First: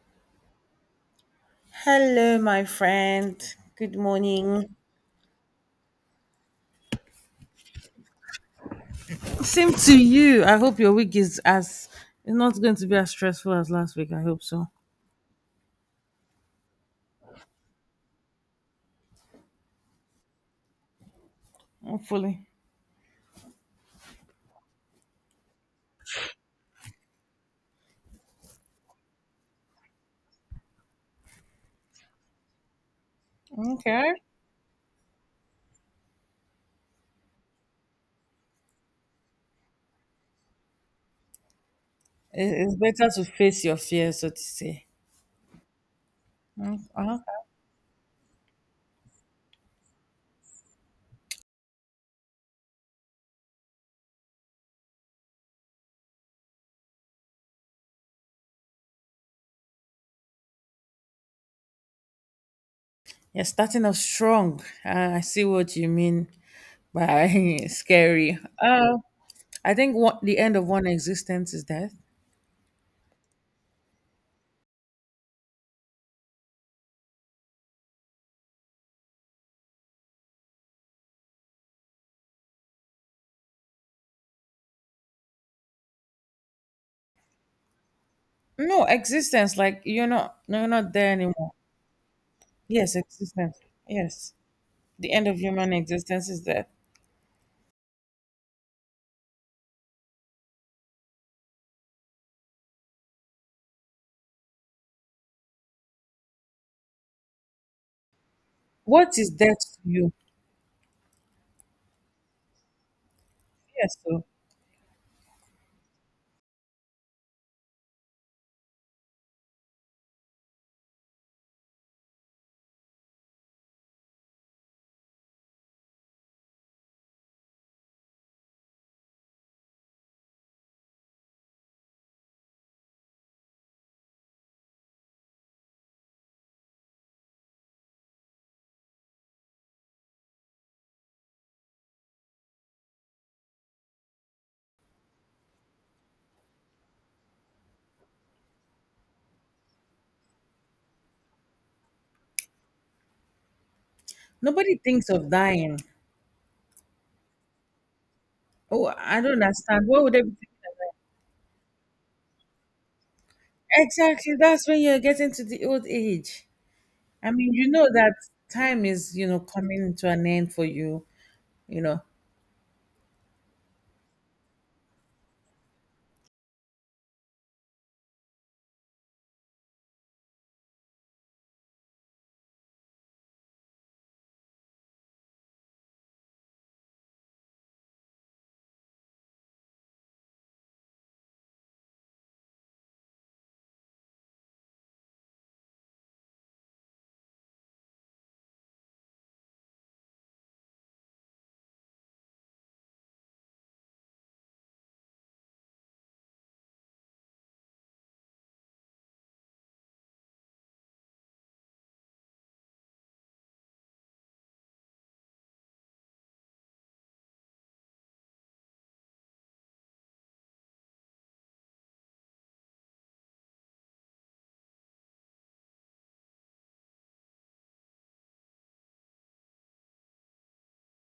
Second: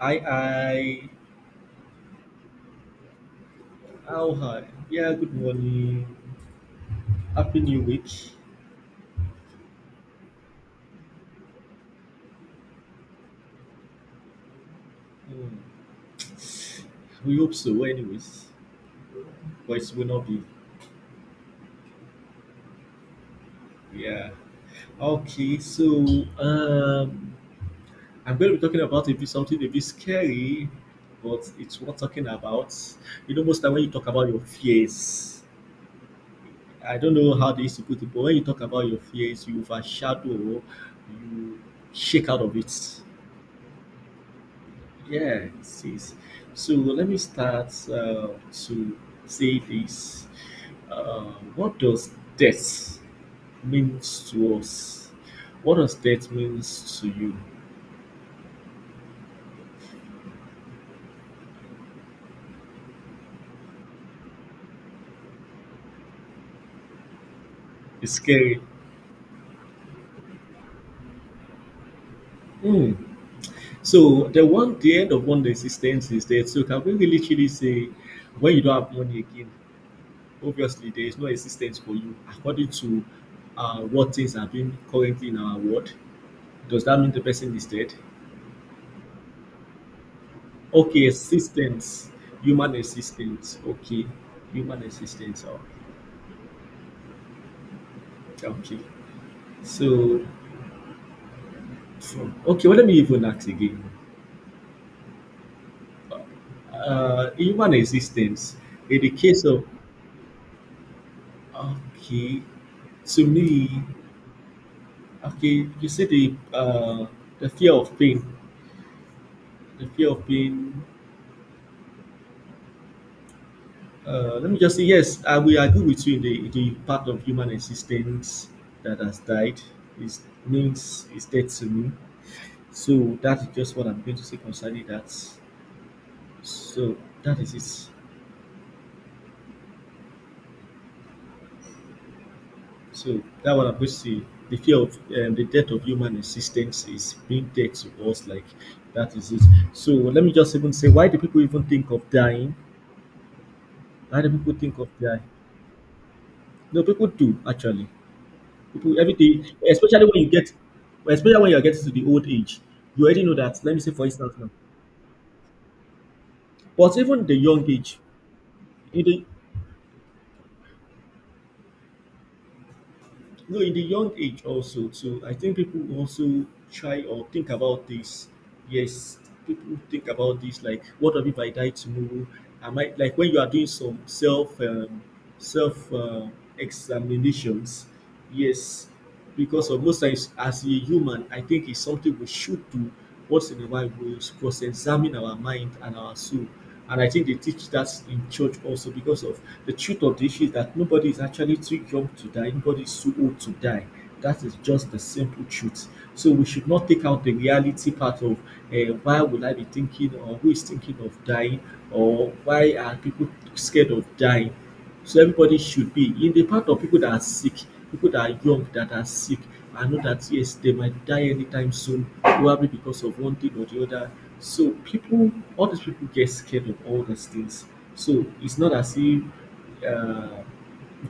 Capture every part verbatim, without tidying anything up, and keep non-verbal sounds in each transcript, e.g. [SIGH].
Hi, hi. Hello, my friend. Good How hi. morning. Yeah, good morning. Happy New Week. Same to you. I hope your week is as is not going to be as stressful as last week. I hope so. Hmm, we hope so anyways. But it will not be. Hopefully. Yeah. Okay, so um I'm gonna be talking about a bit something a bit scary, but it's worth talking about. You know, most time when you talk Okay. about your fears. I don't know how they used to put it, but when you talk about your fears, you overshadow, you shake out of It- It's it. better to face your fears, so to say. Yeah, sis. So Mm, let me okay. start uh, to say this. Uh, what does death means to us? What does death means to you? You're starting off strong. Uh, I see what you mean by [LAUGHS] It's scary. scary. Uh, I think what the end of one existence is death. Hmm. So the one, the end of one existence is death. So can we really literally say, when you don't have money again, obviously there is no existence for you according to uh, what things are being currently in our world? Does that mean the person is dead? No existence, like you're not, no, you're not Okay, there anymore. assistance. Human Yes, existence. assistance. Okay. Yes. Human The end of assistance. Oh, human existence is death. okay. So, from, okay, well, let me even ask again. Uh, human assistance, in the What is case death of, to you? okay, to me, Yes, so okay, you see the, uh, the fear of pain, the fear of pain. Uh, let me just say, yes, I will agree with you in the, in the part of human existence that has died. Is means is dead to me. So that is just what I'm going to say concerning that. So that is it. So that what I'm going to say. The fear of um, the death of human existence is being dead to us. Like that is it. So let me just even say, why do people even think of dying? Why do people nobody think of thinks dying? of dying. No, people do actually. Oh, People every I don't day, understand. What especially would they when you be? get, especially when you are getting to the old age, you already know that. Let me say, for instance, Exactly. now, That's when you're getting to the old age. but even I the mean, young you know age, that time in is, the you know, coming to an end for you, you know. no, in the young age also too, I think people also try or think about this. Yes, people think about this like, what if I die tomorrow? I might like when you are doing some self um, self uh, examinations. Yes, because of most times as a human, I think it's something we should do once in a while. We cross examine our mind and our soul, and I think they teach that in church also. Because of the truth of the issue is that nobody is actually too young to die, nobody is too old to die. That is just the simple truth. So we should not take out the reality part of uh, why would I be thinking or who is thinking of dying or why are people scared of dying. So everybody should be in the part of people that are sick, people that are young, that are sick. I know that yes, they might die anytime soon, probably because of one thing or the other. So people, all these people get scared of all these things. So it's not as if uh,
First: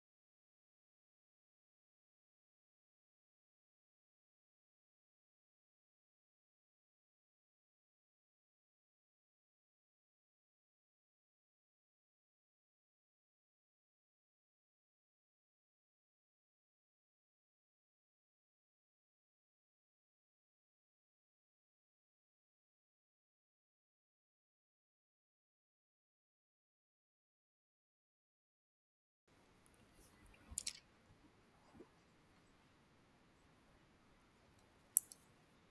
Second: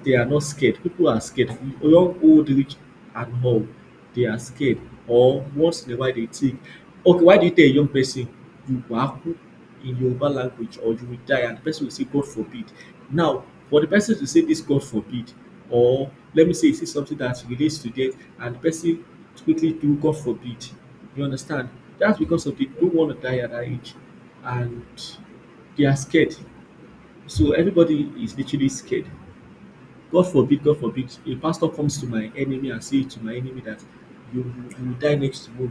they are not scared. People are scared. Young, old, rich, and all. They are scared. Or once in a while they think, okay, why do you tell a young person you waku in Yoruba language or you will die? And the person will say, God forbid. Now, for the person to say this, God forbid, or let me say, say something that relates to death, and the person quickly do, God forbid. You understand? That's because of they don't want to die at that age. And they are scared. So everybody is literally scared. God forbid, God forbid, a pastor comes to my enemy and say to my enemy that you you will die next tomorrow.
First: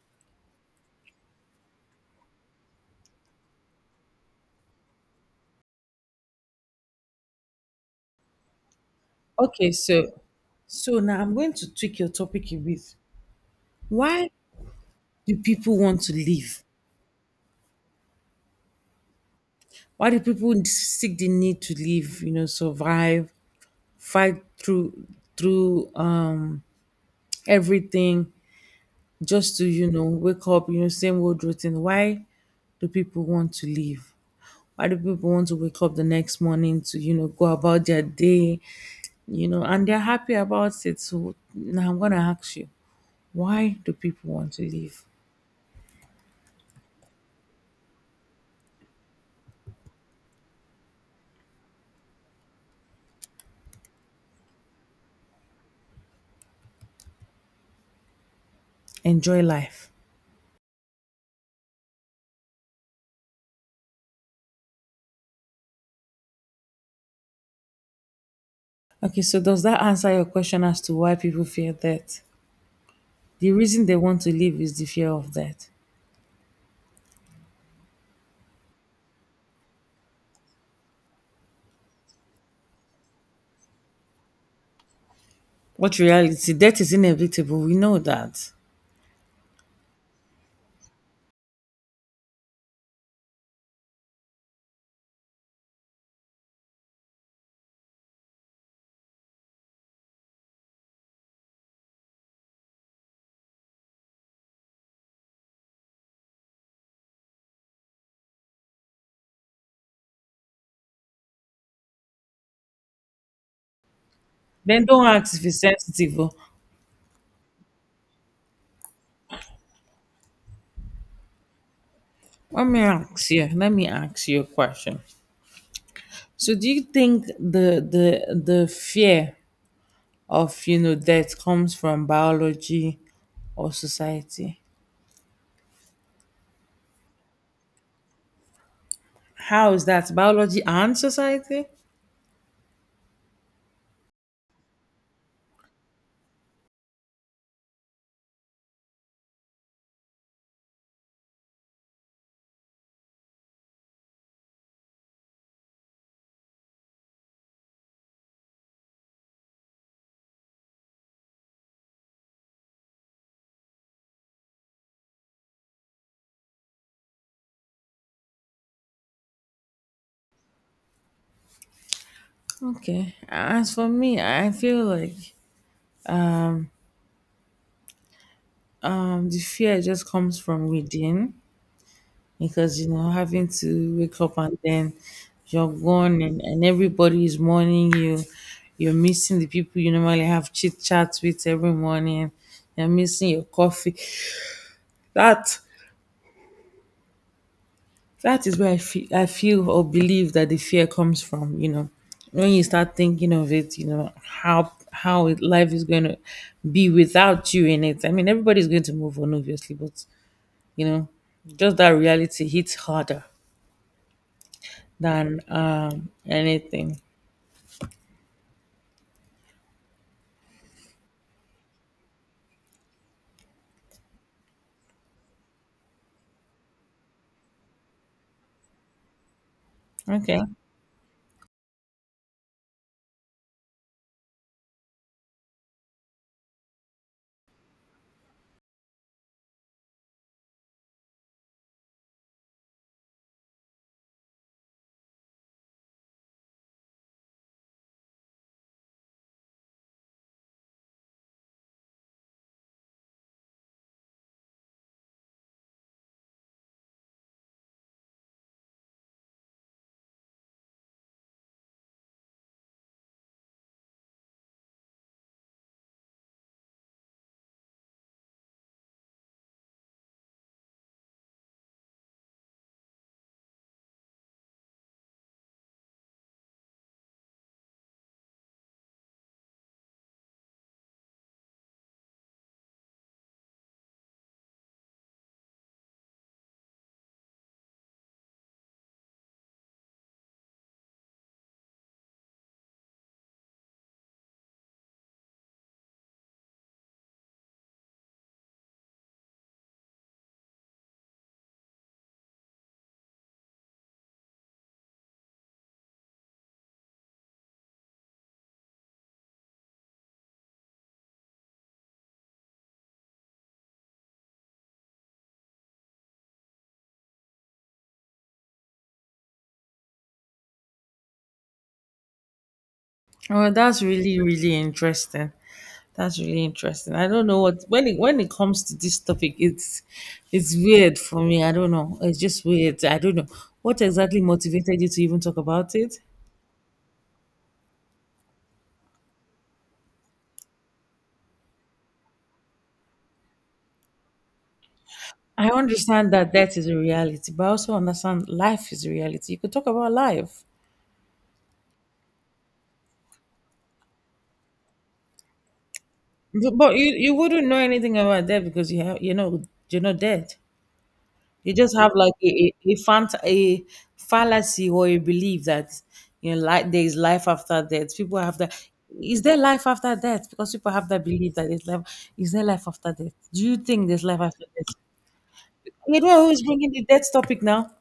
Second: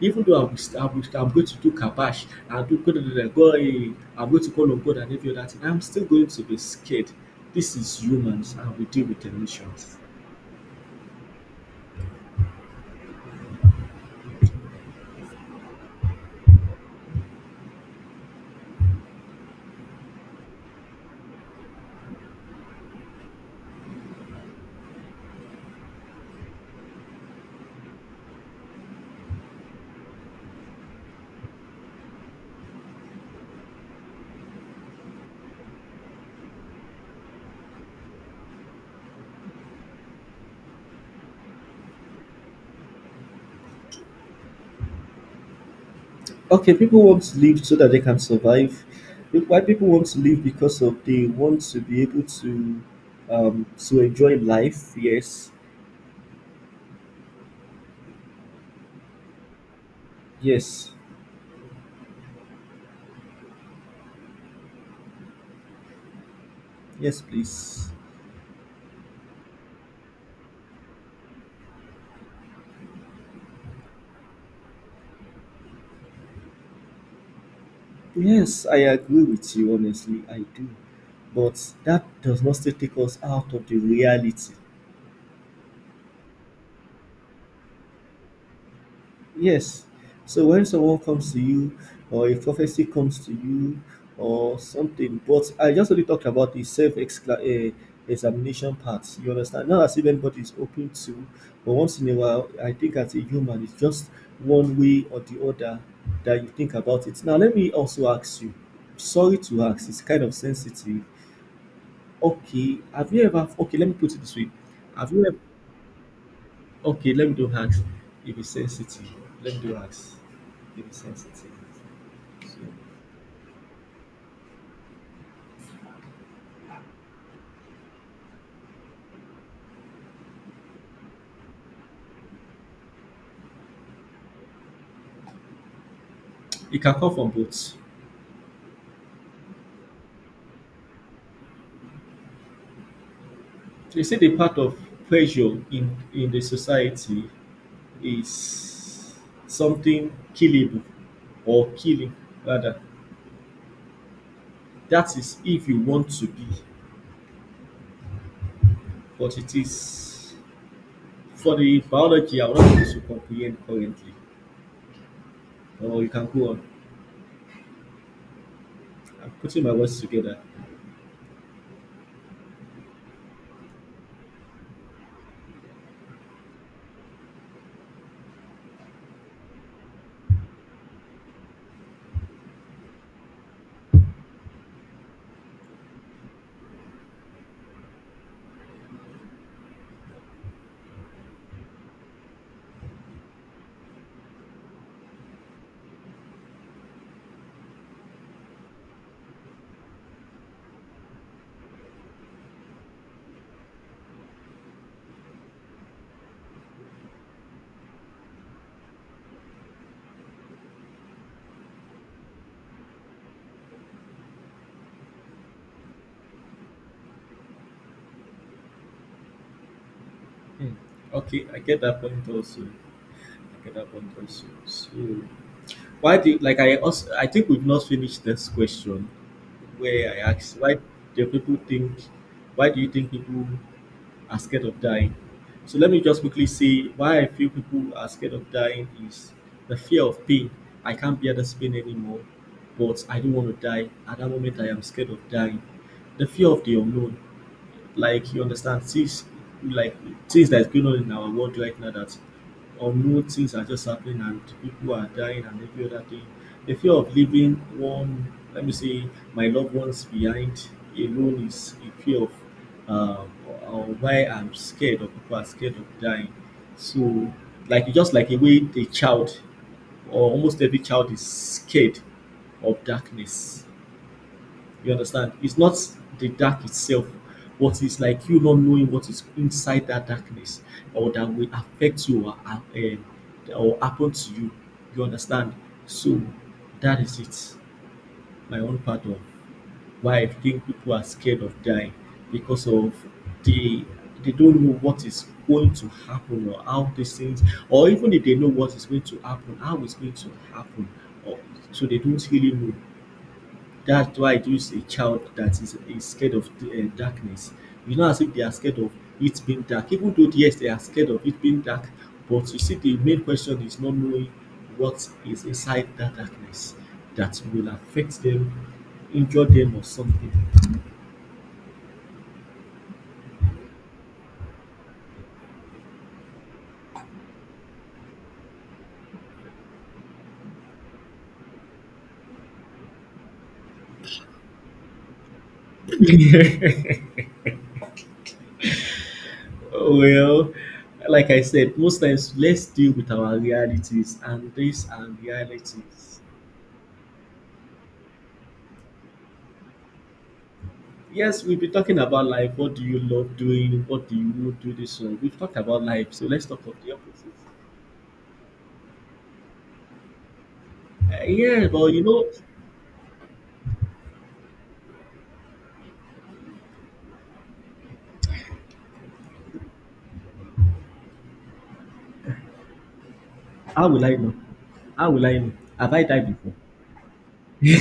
Even though I'm, I'm, I'm going to do kabash and do God, eh, I'm going to call on God and every other thing, I'm still going to be scared. This is humans and we deal with Okay, emotions. so so now I'm going to tweak your topic a bit. Why do people want to live? Why do people seek the need to live, you know, survive, fight through through um everything, just to, you know, wake up, you know, same old routine. Why do people want to leave? Why do people want to wake up the next morning to, you know, go about their day, you know, and they're happy about it? So now I'm gonna ask you, why do people want to leave? Okay, people want to live so that they can survive. Why people want to live because of they want to be able to um to enjoy life. Yes, Enjoy life. yes, yes, please. Okay, so does that answer your question as to why people fear death? The reason they want to leave is the fear of death. Yes, I agree with you, honestly, I do. But that does not still take us out of the reality. What reality? Death is inevitable, we know that. Yes. So when someone comes to you, or a prophecy comes to you, or something, but I just only talked about the self uh, examination part. You understand? Not as if anybody is open to, but once in a while, I think as a human, it's just one way or the other that you think about it. Now, let me also ask you, sorry to ask, it's kind of sensitive. Okay, have you ever okay, let me put it this way. Then don't Have you ask ever if it's sensitive, oh. okay, let me don't ask if it's sensitive. Let me do ask if it's sensitive. So Let me ask you, let me ask you a question. So do you think the the the fear of, you know, death comes from biology or society? it can come from both. So How is that biology and society? you say the part of pressure in in the society is something killable or killing rather. That is if you want to be, but it is for the biology I'm not able to comprehend currently. Or you can go on. I'm putting my words together. Okay. As for me, I feel like um the fear just comes from within, because you know, having to wake up and then you're gone, and, and everybody is mourning you. You're missing the people you normally have chit chats with every morning. You're missing your coffee. That That is where I feel, I feel or believe that the fear comes from. You know, when you start thinking of it, you know how how it- life is going to be without you in it. I mean, everybody's going to move on, obviously, but you know, just that reality hits harder than um, anything. Mm. Okay, I get that point also. I get that point also. So, why do you, like I also I think we've not finished this question where I Okay, asked why do people think, why do you think people are scared of dying? So let me just quickly say why I feel people are scared of dying is the fear of pain. I can't bear this pain anymore, but I don't want to die. At that moment, I am scared of dying. The fear of the unknown. Like you understand things like things that's going on in our world right now, that unknown things are just happening and people are dying and every other thing. The fear of leaving one, let me say, my loved ones behind alone is a fear of um, or why I'm scared of, people are scared of dying. So, like just like a way a child or almost every child is scared of darkness. You understand? It's not the dark itself, but it's like you not knowing what is inside that darkness or that will affect you or, ha- um, or happen to you. You understand? So that is it. My own part of why I think people are scared of dying because of the they don't know what is going to happen or how these things or even if they know what is going to happen, how it's going to happen or so they don't really know. That's why it is a child that is, is scared of the, uh, darkness. You know, as if they are scared of it being dark, even though yes, they are scared of it being dark, but you see, the main question is not knowing what is inside that darkness that will affect them, injure them, or something. well, that's really really interesting. That's really interesting. I don't know what when it when it comes to this topic, it's it's weird for me. I don't know. It's just weird. I don't know what exactly motivated you to even talk about it. Well, like I said, most times let's deal with our realities, and these are I understand realities. that death is a reality, but I also understand life is a reality. You could talk about life, Yes, we've been talking about life. What do you love doing? What do you not do this? So we've talked about life. So let's but, talk of but you, the you opposite. wouldn't know anything about death, because you have, you know, you're not dead. Uh, They yeah, just but have you like know, a a, a, fant- a fallacy or a belief that, you know, like there is life after death. People have that. Is there life after death? Because people have that belief that there's life. Is there life after death? Do you think how there's will I life know? after death? How will I know? Have You I know died who's before? bringing the death topic now?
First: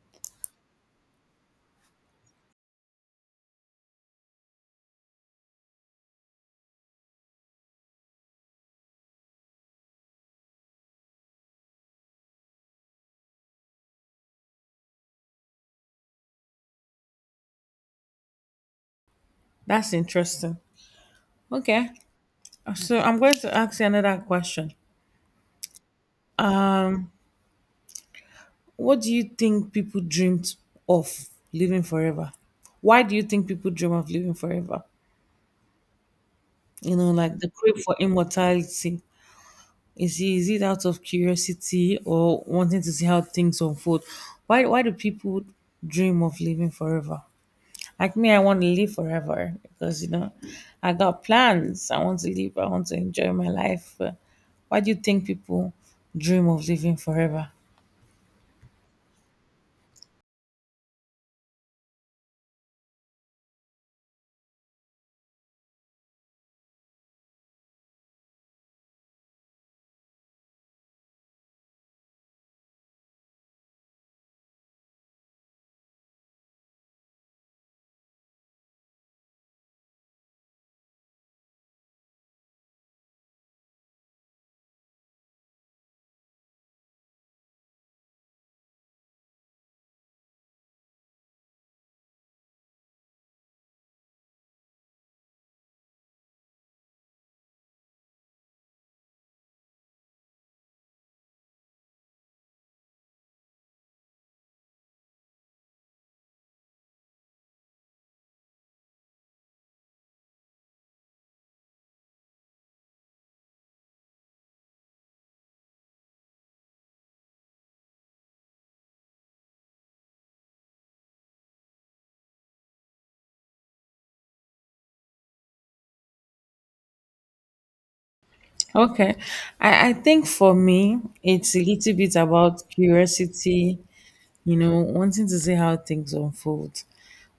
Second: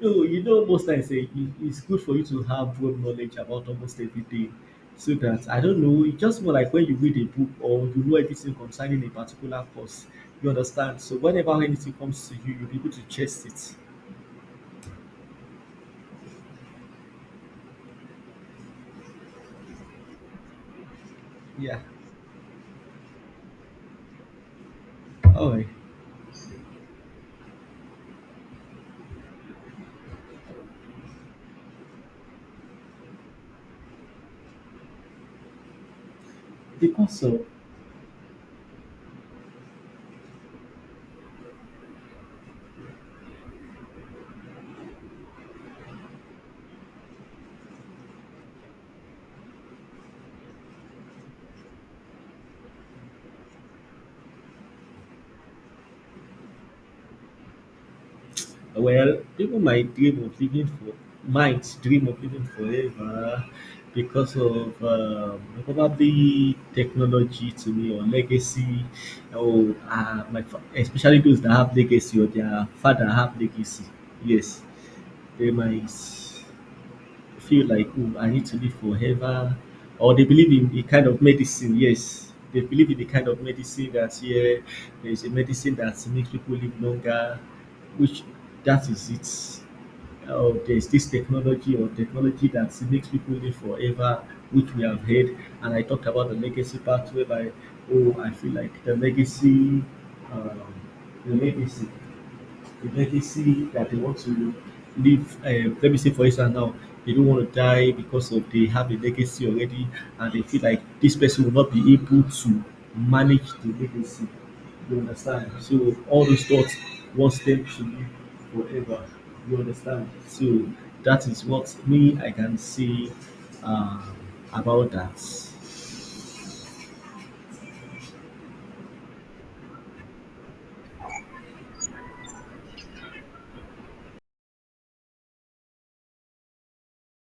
No, you know, most times eh, it- it's good for you to have broad knowledge about almost everything. So that I don't know, it's just more like when you read a book or you know everything concerning a particular course, you understand. So whenever anything comes to you, you'll be able to chase it. That's interesting. Yeah. Okay, so I'm going to ask you another question. All right. Um, what do you think people dreamed of living forever? Why do you think people dream of living forever? The You know, course like of, the crave for immortality, is it, is it out of curiosity or wanting to see how things unfold? Why why do people dream of living forever? Like me, I want to live forever because, you know, I got plans. I want to live. I want to enjoy my life. Uh, Why do you think people dream of living forever? well, people might dream of living for might dream of living forever because of um, probably technology to me or legacy or uh, my fa- especially those that have legacy or their father have legacy. Yes, they might feel like, oh, I need to live forever, or they believe in a kind of medicine. Yes, they believe in the kind of medicine that yeah, there is a medicine that makes people live longer, which that is it. Or there is this technology or technology that makes people live forever, which we have heard. And I talked about the legacy part whereby, oh, I feel like the legacy, um, the legacy a legacy that they want to leave. Uh, let me say, for instance, now they don't want to die because of they have a legacy already, and they feel like this person will not be able to manage the legacy. You understand? So all those thoughts wants them to live forever. You understand? So that is what me I can say uh, about that. Okay, I, I think for me it's a little bit about curiosity. You know, wanting to see how things unfold.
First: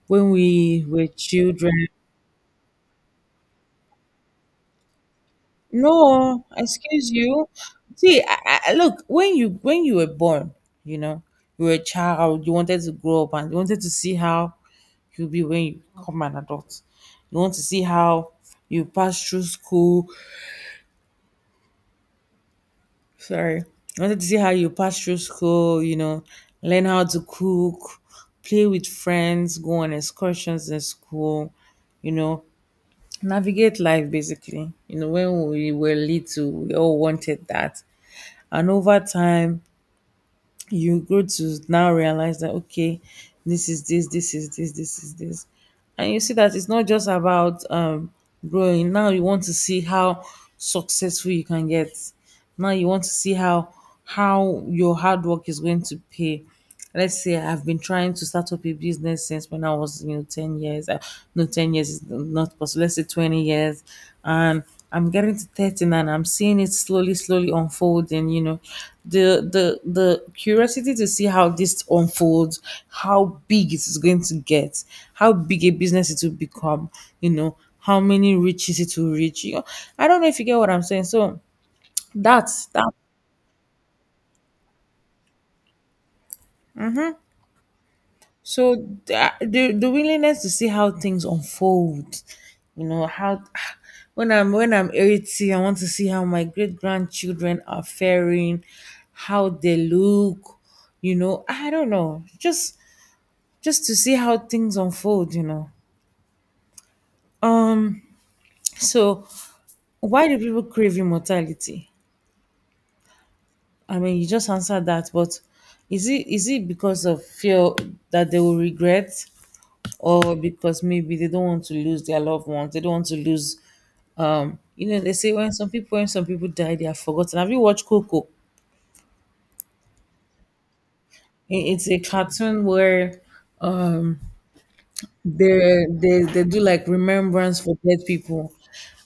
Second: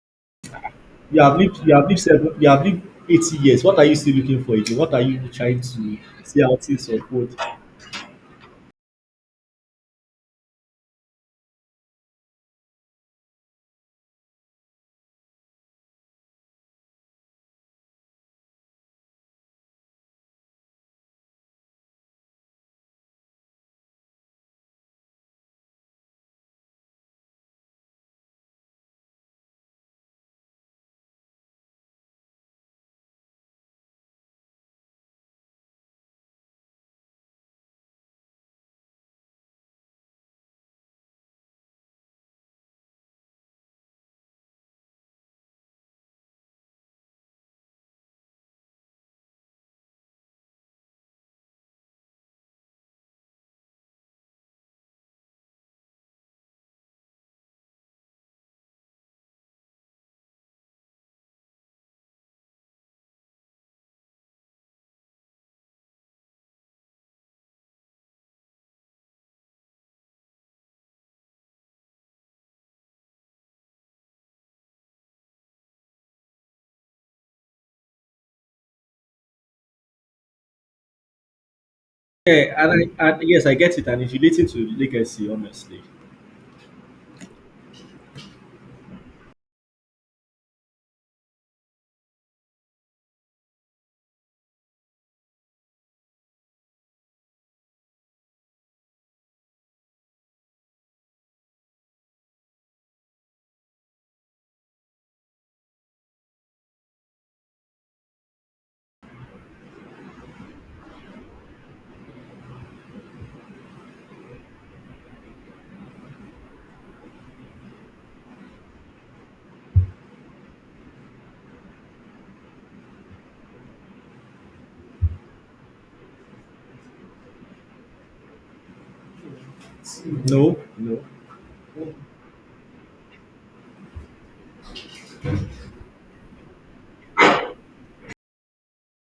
When we were You have lived, you children, have lived seven, you have lived eighty years. What are you still looking for again? What are you trying to see no, how things excuse unfold? you. See, I, I, look, when you when you were born, you know, you were a child. You wanted to grow up and you wanted to see how you'll be when you become an adult. You want to see how you pass through school. Sorry. You wanted to see how you pass through school, you know, learn how to cook, play with friends, go on excursions in school, you know, navigate life basically. You know, when we were little, we all wanted that. And over time, you grow to now realize that okay, this is this this is this this is this, and you see that it's not just about um growing. Now you want to see how successful you can get. Now you want to see how how your hard work is going to pay. Let's say I've been trying to start up a business since when I was, you know, ten years. Uh, no, ten years is not possible. Let's say twenty years. And I'm getting to thirteen and I'm seeing it slowly, slowly unfolding, you know. The the the curiosity to see how this unfolds, how big it is going to get, how big a business it will become, you know, how many riches it will reach. You know, I don't know if you get what I'm saying. So Yeah, that's that. and I and yes, I get it, and it's relating to legacy, honestly. So the, the the willingness to see how things unfold, you know how, [SIGHS] when I'm when I'm eighty, I want to see how my great grandchildren are faring, how they look, you know. I don't know, just just to see how things unfold, you know. So why do people crave immortality? I mean, you just answered that, but is it is it because of fear that they will regret, or because maybe they don't want to lose their loved ones? They don't want to lose, um you know, they say when some people when some people die, they are forgotten. Have you watched Coco? No, no. I- it's a cartoon where, um they they, they do like remembrance for dead people,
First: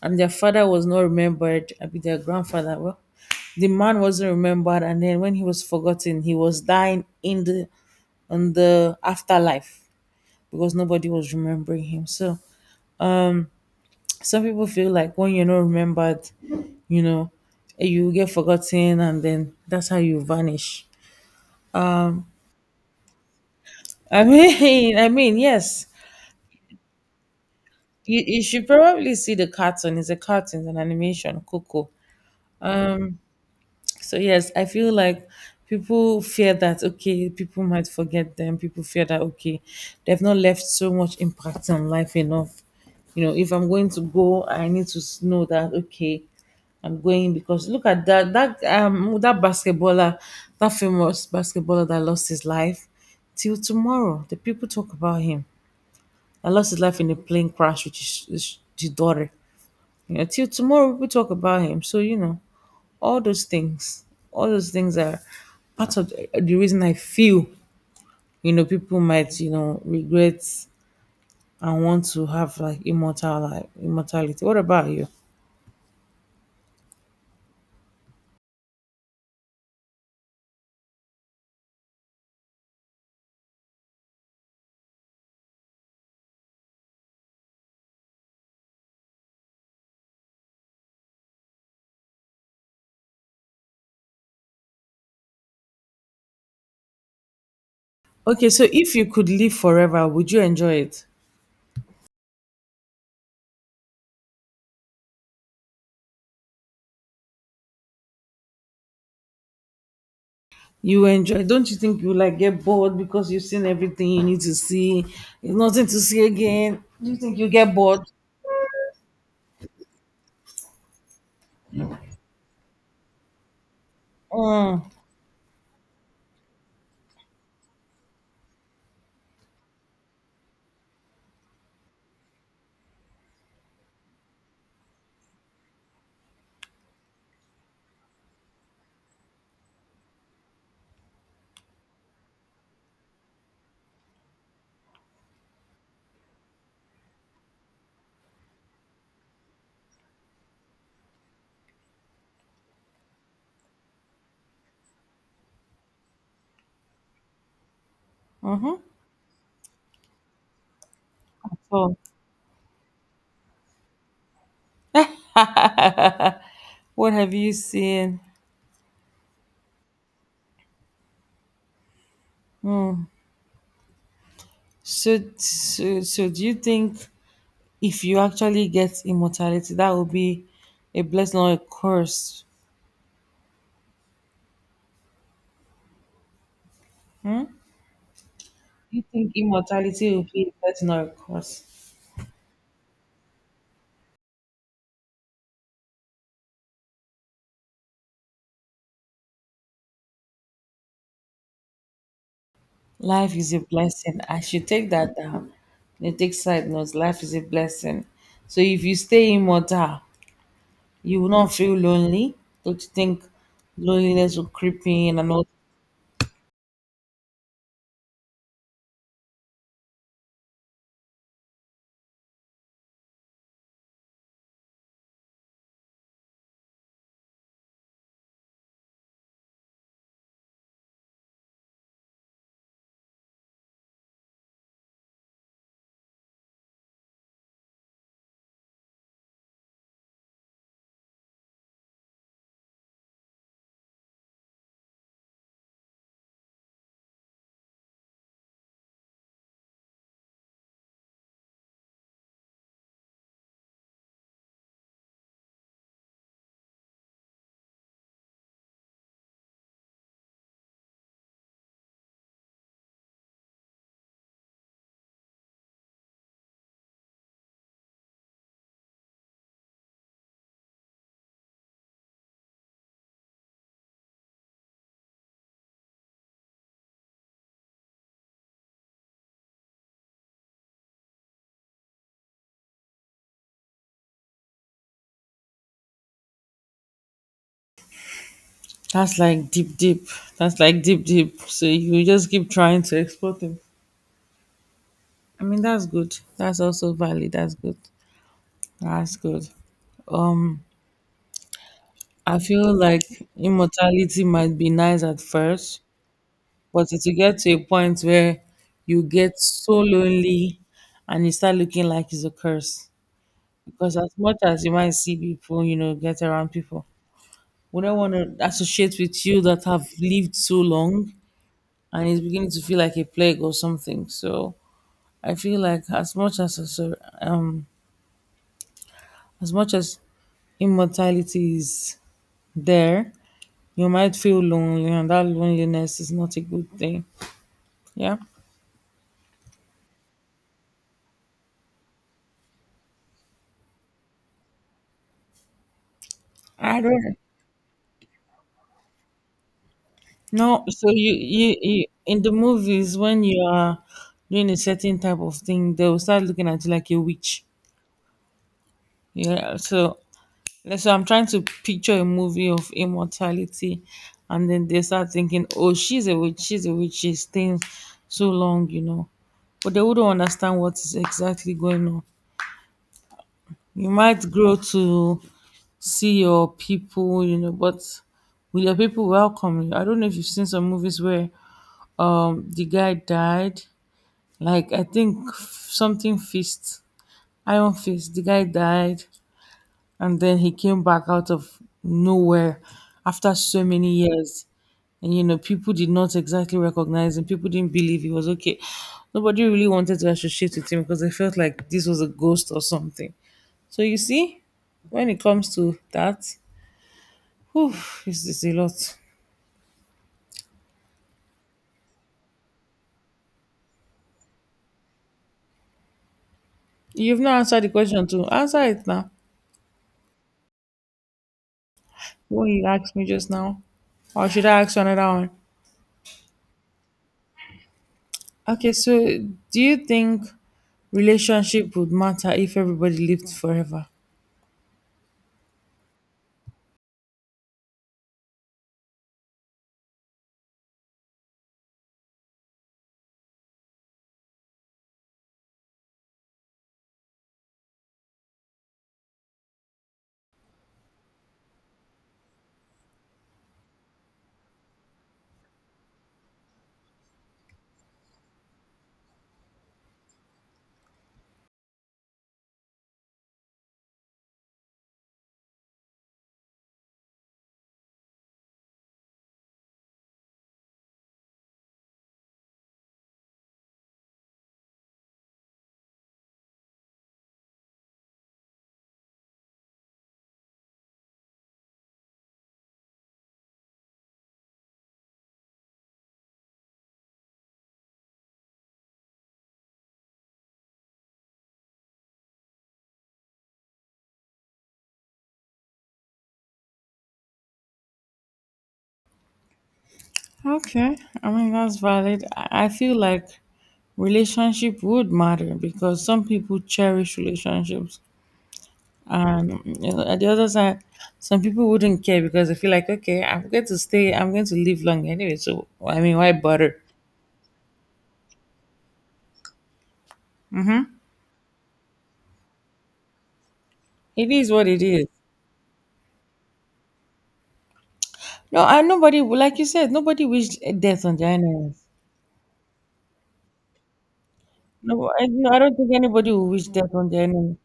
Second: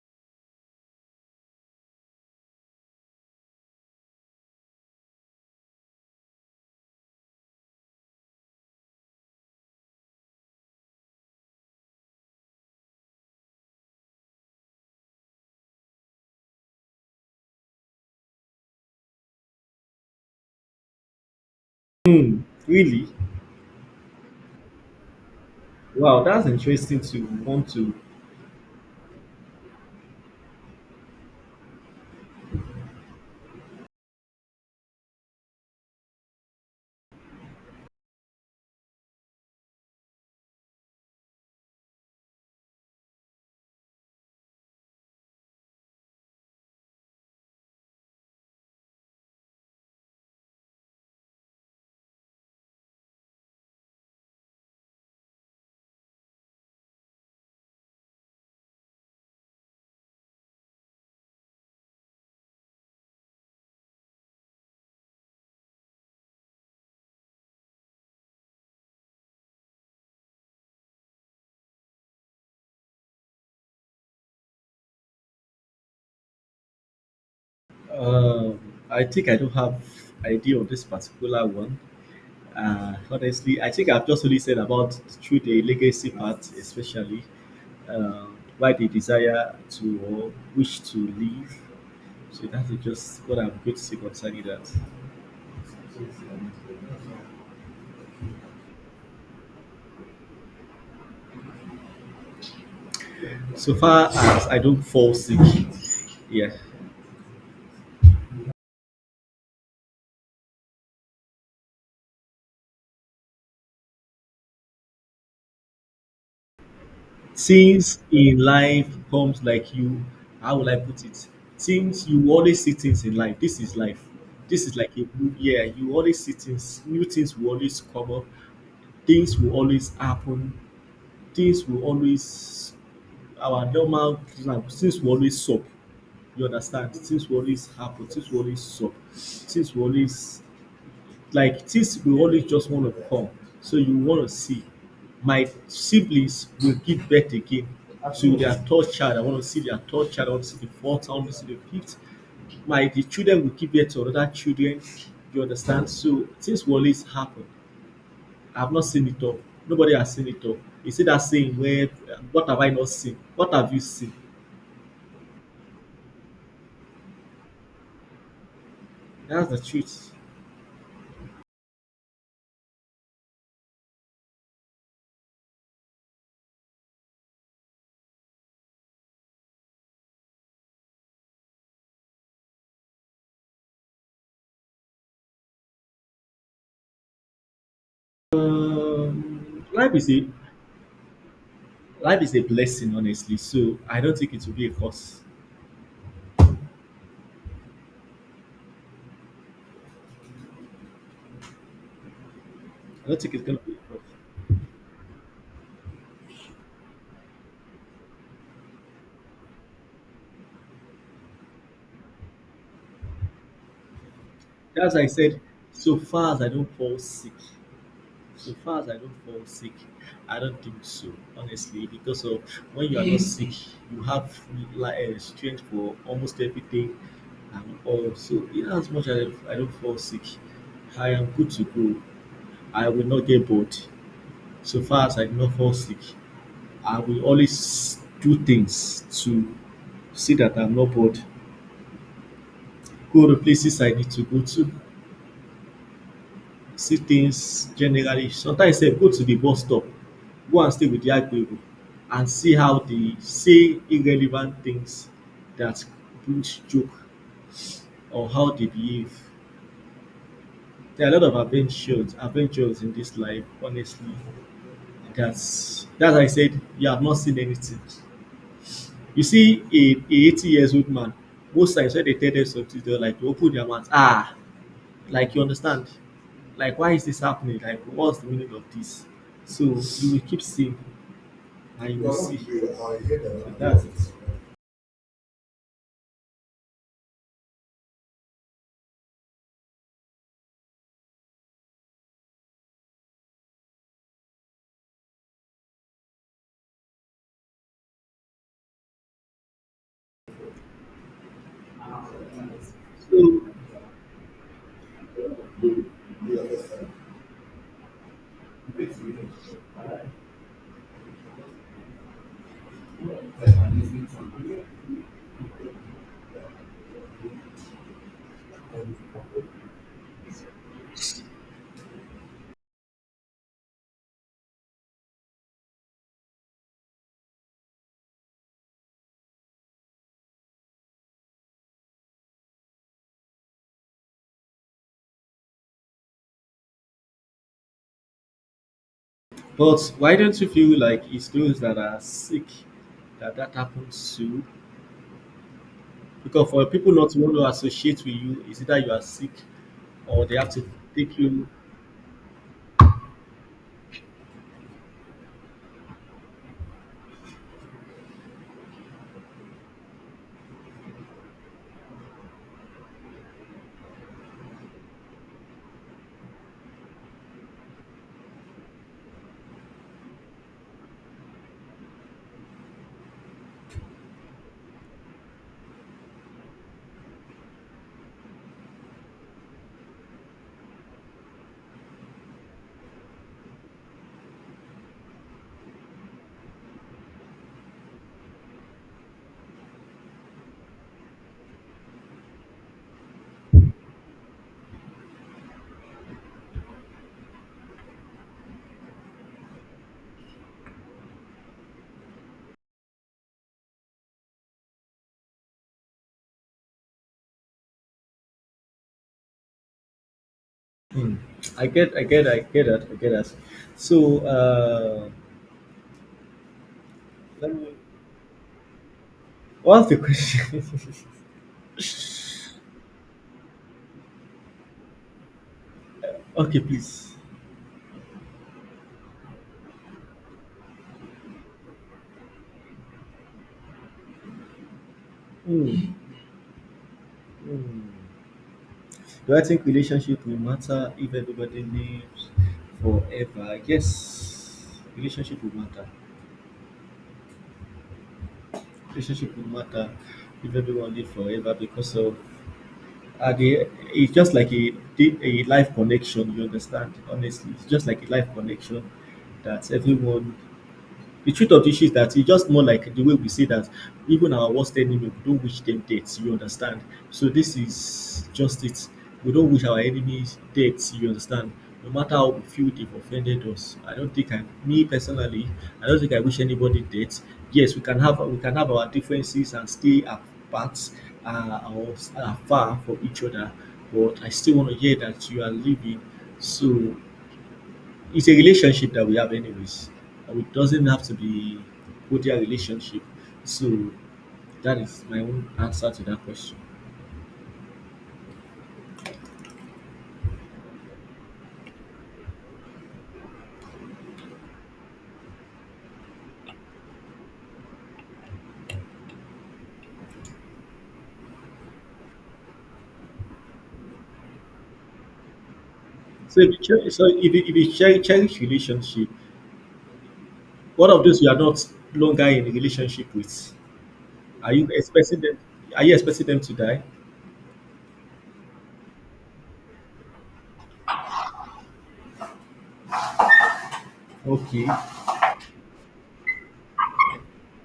and their father was not remembered. I mean, their grandfather. Well, the man wasn't remembered, and then when he was forgotten, he was dying in the on the afterlife, because nobody was remembering him. So some people feel like when you're not remembered, you know, you get forgotten, and then that's how you vanish. Hmm, really? I mean, [LAUGHS] I mean, yes, Wow, that's interesting to want to. you, you should probably see the cartoon. It's a cartoon, it's an animation, Coco. Um, So yes, I feel like people fear that okay, people might forget them. People fear that okay, they've not left so much impact on life enough. You know, if I'm going to go, I need to s- know that okay, I'm going, because look at that that um that basketballer, that famous basketballer that lost his life. Till tomorrow, the people talk about him. I lost his life in a plane crash with his, his, his daughter. You know, till tomorrow people talk about him. So you know, all those things all those things are part of the, the reason I feel, you know, people might, you know, regret and want to have like immortal life, immortality. What about you? Um, I think I don't have idea on this particular one. Uh, honestly, I think I've just only said about through the legacy part, especially uh, why they desire to or wish to leave. So that is just what I'm going to say concerning that. Okay, so if you could live forever, would you enjoy it? So far as I don't fall sick, yeah. You enjoy, don't you think you like get bored, because you've seen everything you need to see, there's nothing to see again? Do you think you get Things bored? in life comes like you, how will I put it, things you always see, things in life, this is life. This is Mm. like a new year, you always see things, new things will always come up, things will always happen, things will always, our normal things will always sup, you understand, things will always happen, things will always sup, things will always, like things will always just want to come. So you want to see. My siblings will give birth again to their third child. I want to see their third child. I want to see the fourth. I want to see the fifth. My the children will give birth to other children. You understand? So things will always happen. I've Mm-hmm. not seen it all. Nobody has seen it all. You see that saying where, So what have I not seen? What have you seen? what have you seen? That's the truth. Mm. so, so so do you think if you actually get immortality, that will be a blessing or a curse? You think Um, life is immortality will a be a blessing or a curse? life is a blessing, honestly. So I don't think it will be a curse. I don't think Life it's is gonna a be a curse. blessing. I should take that down. They take side notes. Life is a blessing. So if you stay immortal, you will not feel lonely. Don't you think loneliness will creep As I in and said, all? so far as I don't fall sick, so far as I don't fall sick, I don't think so, honestly, because of when you are not, yeah, sick, you have like uh, strength for almost everything and all. So in as much as I don't fall sick, I am good to go. I will not get bored. So far as I do not fall sick, I will always do things to see that I'm not bored. Go to places I need to go to. See things generally, sometimes sef go to the bus stop, go and stay with the agbero and see how they say irrelevant things that bring joke or how they behave. There are a lot of adventures adventures in this life, honestly. That's that's why I said you have not seen anything. You see a a eighty years old man. Most times when dey tell dem something, dem like to open their mouth, um like, you understand, like why is this happening, like what's the meaning of this, so you will keep seeing and you will, well, see that's it. That's like deep, deep. That's like deep, deep. So you just keep trying to explore things. I mean, that's good. That's also valid. That's good. That's good. Um, I feel like So immortality might be nice at first, but it will get to a point where you get so lonely and you start looking like it's a curse. Because as much as you might see people, you know, get around people, we don't want to associate with you that have lived so long, and it's beginning to feel like a plague or something. So I feel like as much as as- um as much as immortality is there, you might feel lonely, and that loneliness is not a good thing. Yeah. but why don't you feel like it's those that are sick that that happens to? Because for I people not don't to want to associate with you is either you are sick or they have know. to So you, take you. you you in the movies when you are doing a certain type of thing, they will start looking at you like a witch. Yeah. So let's so I'm trying to picture a movie of immortality, and then they start thinking, oh, she's a witch, she's a witch, she's staying so long, you know. But they wouldn't understand what is exactly going on. You might grow to see your people, you know, but will your people welcome you? I don't know if you've seen some movies where um the guy died, like I think f- something fist, iron fist. The guy died and then he came back out of nowhere after so many years. And you know, people did not exactly recognize him, people didn't believe he was okay. Nobody really wanted to associate with him because they felt like this was a ghost or something. So you see, when it comes to that, whew, it's, it's a lot. Hmm. I get, I get, I get that, I get that. So, uh, You've not let answered me, the question too. Answer it now. what's the question? What you asked me just now. Or should I ask you another one? [LAUGHS] Okay, please. Okay, so do you think relationship would matter if everybody lived forever? Hmm. Hmm. Do I think relationship will matter if everybody lives forever? Yes, relationship will matter. Relationship will matter if everyone lives forever because of, at the, it's just like a a life connection. You understand? Honestly, it's just like a life connection that everyone, the truth of the issue is that it's just more like the way we say that even our worst enemy, we don't wish them death. You understand? So this is just it. We don't wish our enemies death. You understand? No matter how we feel they've offended us, I don't think I, me personally, I don't think I wish anybody death. Yes, we can have we can have our differences and stay apart, uh, or s- uh, far from each other, but I still want to hear that you are living. So it's a relationship that we have anyways. And it doesn't have to be cordial relationship. So that is my own answer to that question. Okay, I mean that's valid. I I feel like relationship would matter because some people cherish relationships, and you know, at the other side, some people wouldn't care because they feel like okay, I'm going to stay, I'm going to live long anyway. So I mean, why So if you bother? cherish, so if you, if you cherish, cherish relationship, one of those you are not longer in a relationship with? It is Are what you it is. expecting them? Are you expecting them to die? No, I nobody, like you said, nobody wished death on their enemies. Okay, No, I, no, I don't think anybody will wish death on their enemy.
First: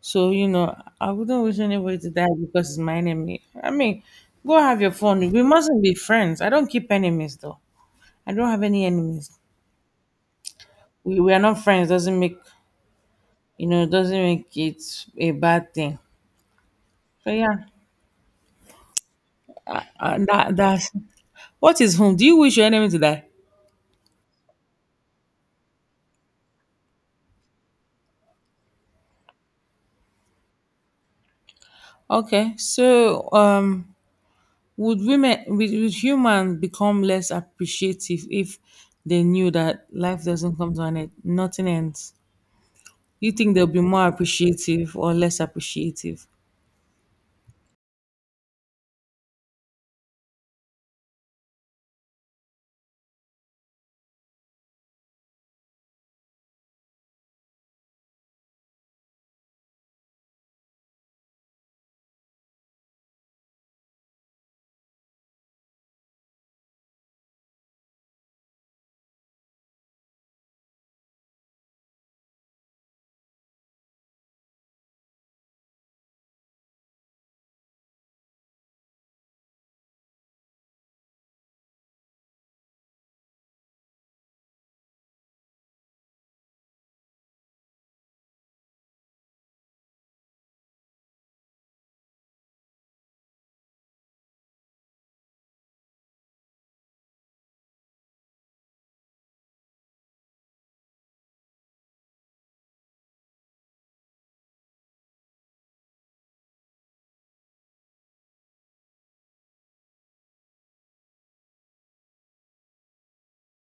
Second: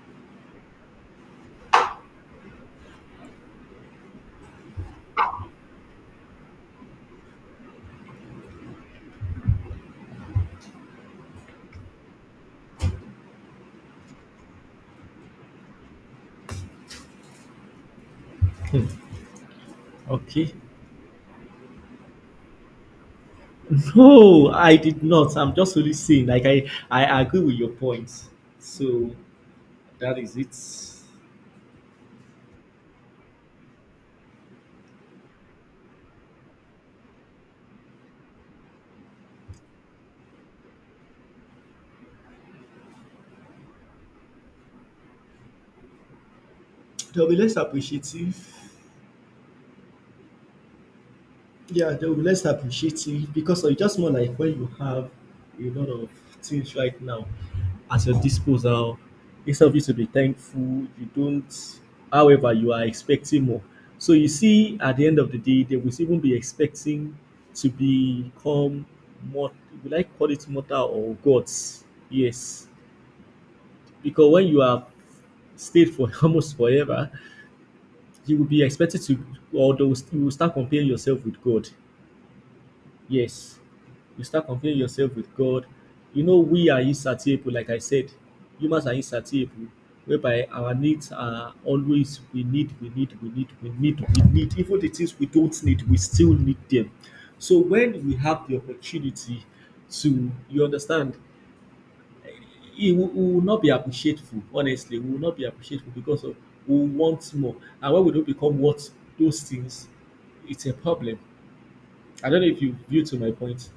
So you know, I wouldn't wish anybody to die because it's my enemy. I mean, go have your fun. We mustn't be friends. I don't keep enemies though. I don't have any enemies. We, we are not friends. Doesn't make you know doesn't make it a bad thing. So yeah, uh, okay. that that's what is home. Do you wish your enemy to die? No, I did not. I'm just only saying. Like I, I agree with your points. So that is it. Okay, so um, would women, would, would humans become less appreciative if they knew that life doesn't come to an end, nothing ends? You think they'll be more appreciative or less appreciative? They'll be less appreciative. Yeah, they will be less appreciative because it's just more like when you have a lot of things right now at your disposal, instead of you to be thankful, you don't, however, you are expecting more. So you see, at the end of the day, they will even be expecting to become more, would I call it mortal or gods? Yes. Because when you have stayed for [LAUGHS] almost forever, you will be expected to, or they will, you will start comparing yourself with God. Yes, you start comparing yourself with God. You know, we are insatiable, like I said. Humans are insatiable, whereby our needs are always, we need, we need, we need, we need, we need. Even the things we don't need, we still need them. So when we have the opportunity to, you understand, it will, we will not be appreciateful, honestly. We will not be appreciateful because of we want more. And when we don't become what those things, it's a problem. I don't know if you view to my point.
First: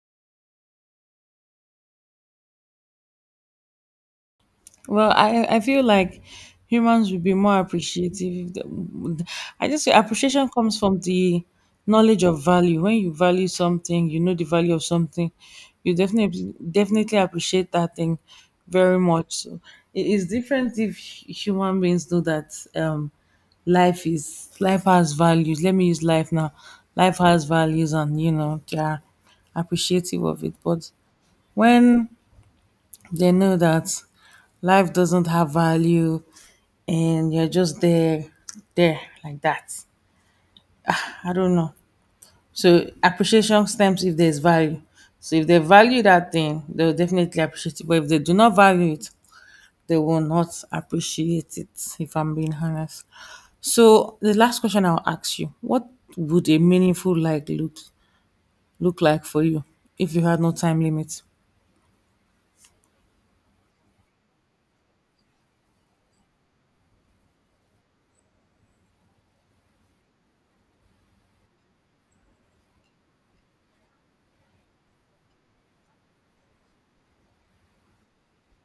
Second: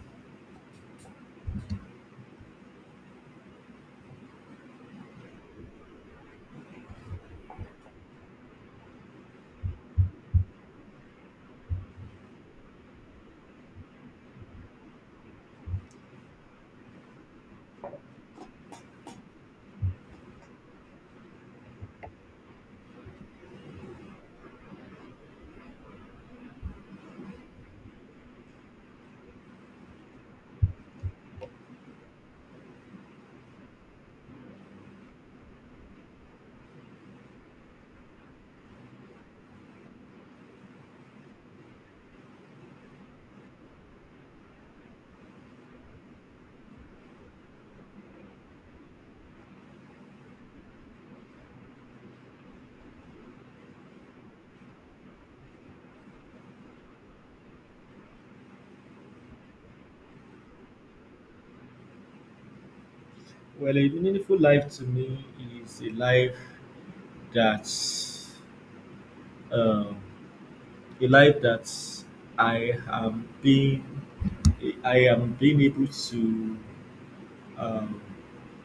Well, I I feel like humans would be more appreciative. If the- I just say appreciation comes from the knowledge of value. When you value something, you know the value of something, you definitely definitely appreciate that thing very much. So it is different if hu- human beings know that um, life is life has values. Let me use life now. Life has values, and you know they are appreciative of it. But when they know that life doesn't have value and you're just there, there, like that. I don't know. So appreciation stems if there's value. So if they value that thing, they'll definitely appreciate it. But if they do not value it, they will not appreciate it, if I'm being honest. So the last question I'll ask you, what would a meaningful life look look like for you if you had no time limit? Well, a meaningful life to me is a life that, um, a life that I am being I am being able to, um,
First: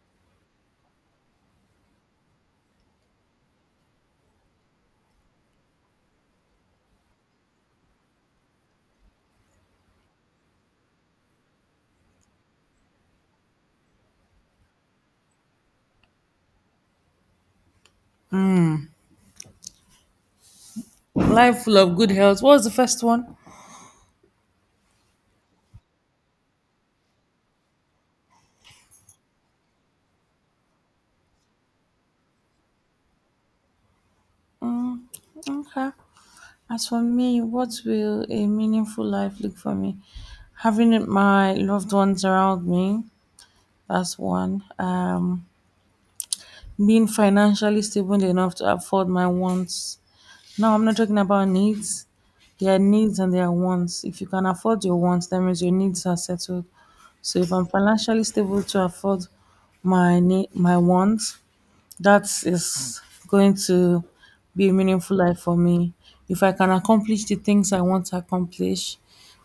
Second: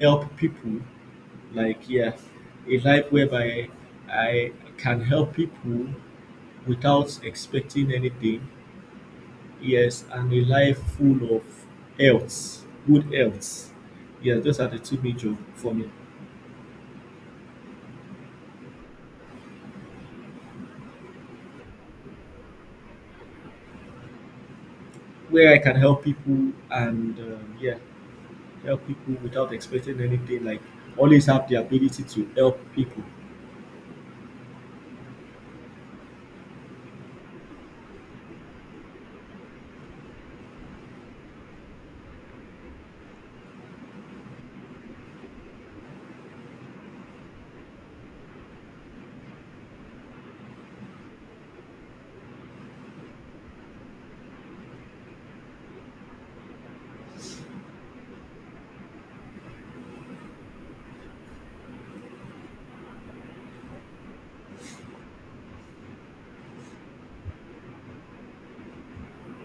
help people. Like yeah, a life whereby I can help people without expecting anything. Yes, and a life full of health, good health. Yeah, those are the two major for me. Life full of good health. What was the first one? Where I can help people and um, yeah, help people without expecting anything. Like always have the ability to help people. Okay. As for me, what will a meaningful life look for me? Having my loved ones around me, that's one. Um, being financially stable enough to afford my wants. Now, I'm not talking about needs. There are needs and there are wants. If you can afford your wants, that means your needs are settled. So, if I'm financially stable to afford my ne- my wants, that is going to be a meaningful life for me. If I can accomplish the things I want to accomplish,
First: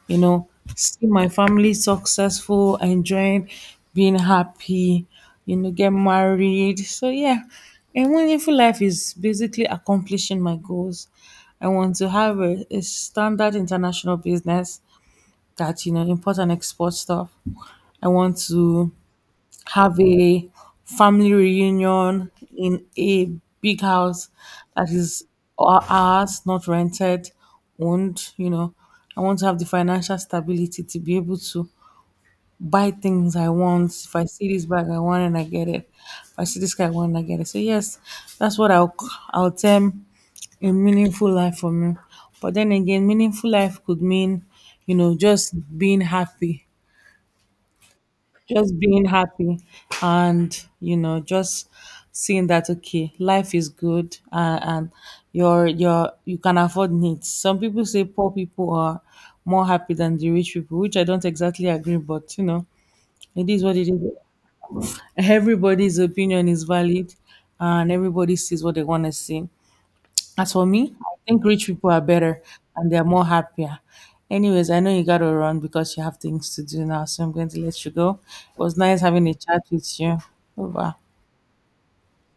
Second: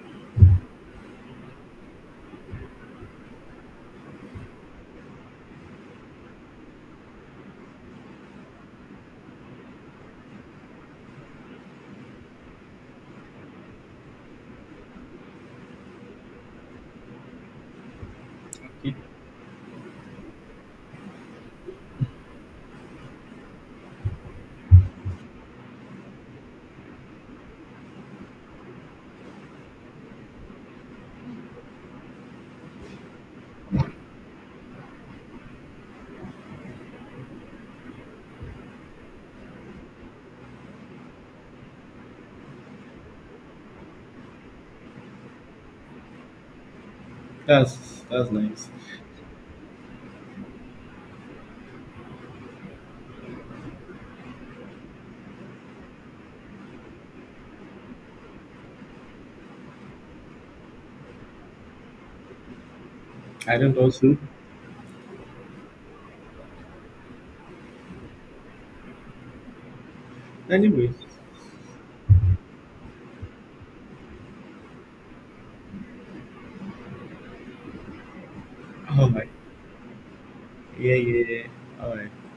you know, see my family successful, enjoying, being happy, you know, get married. So, yeah, a meaningful life is basically accomplishing my goals. I want to have a, a standard international business that, you know, import and export stuff. I want to It, have a family reunion in a big house that is our- ours, not rented, owned, you know. I want to have the financial stability to be able to buy things I want. If I see this bag I want and I get it. If I see this guy I want and I get it. So yes, that's what I'll I'll term a meaningful life for me. But then again, meaningful life could mean, you know, just being happy, that's that's nice. just being happy and you know just seeing that okay life is good, uh, and you're you're you can afford needs. Some people say poor people are more happy than the rich people, which I don't exactly agree, but you know, it I is don't what it is. also. Everybody's opinion is valid and everybody sees what they want to see. As for me, Anyways, I think rich people are better and they're more happier. Anyways, I know you gotta run because you have things to do now, so I'm going to let you go. It was nice oh having my, a chat with you. Over. yeah, yeah, yeah. All right.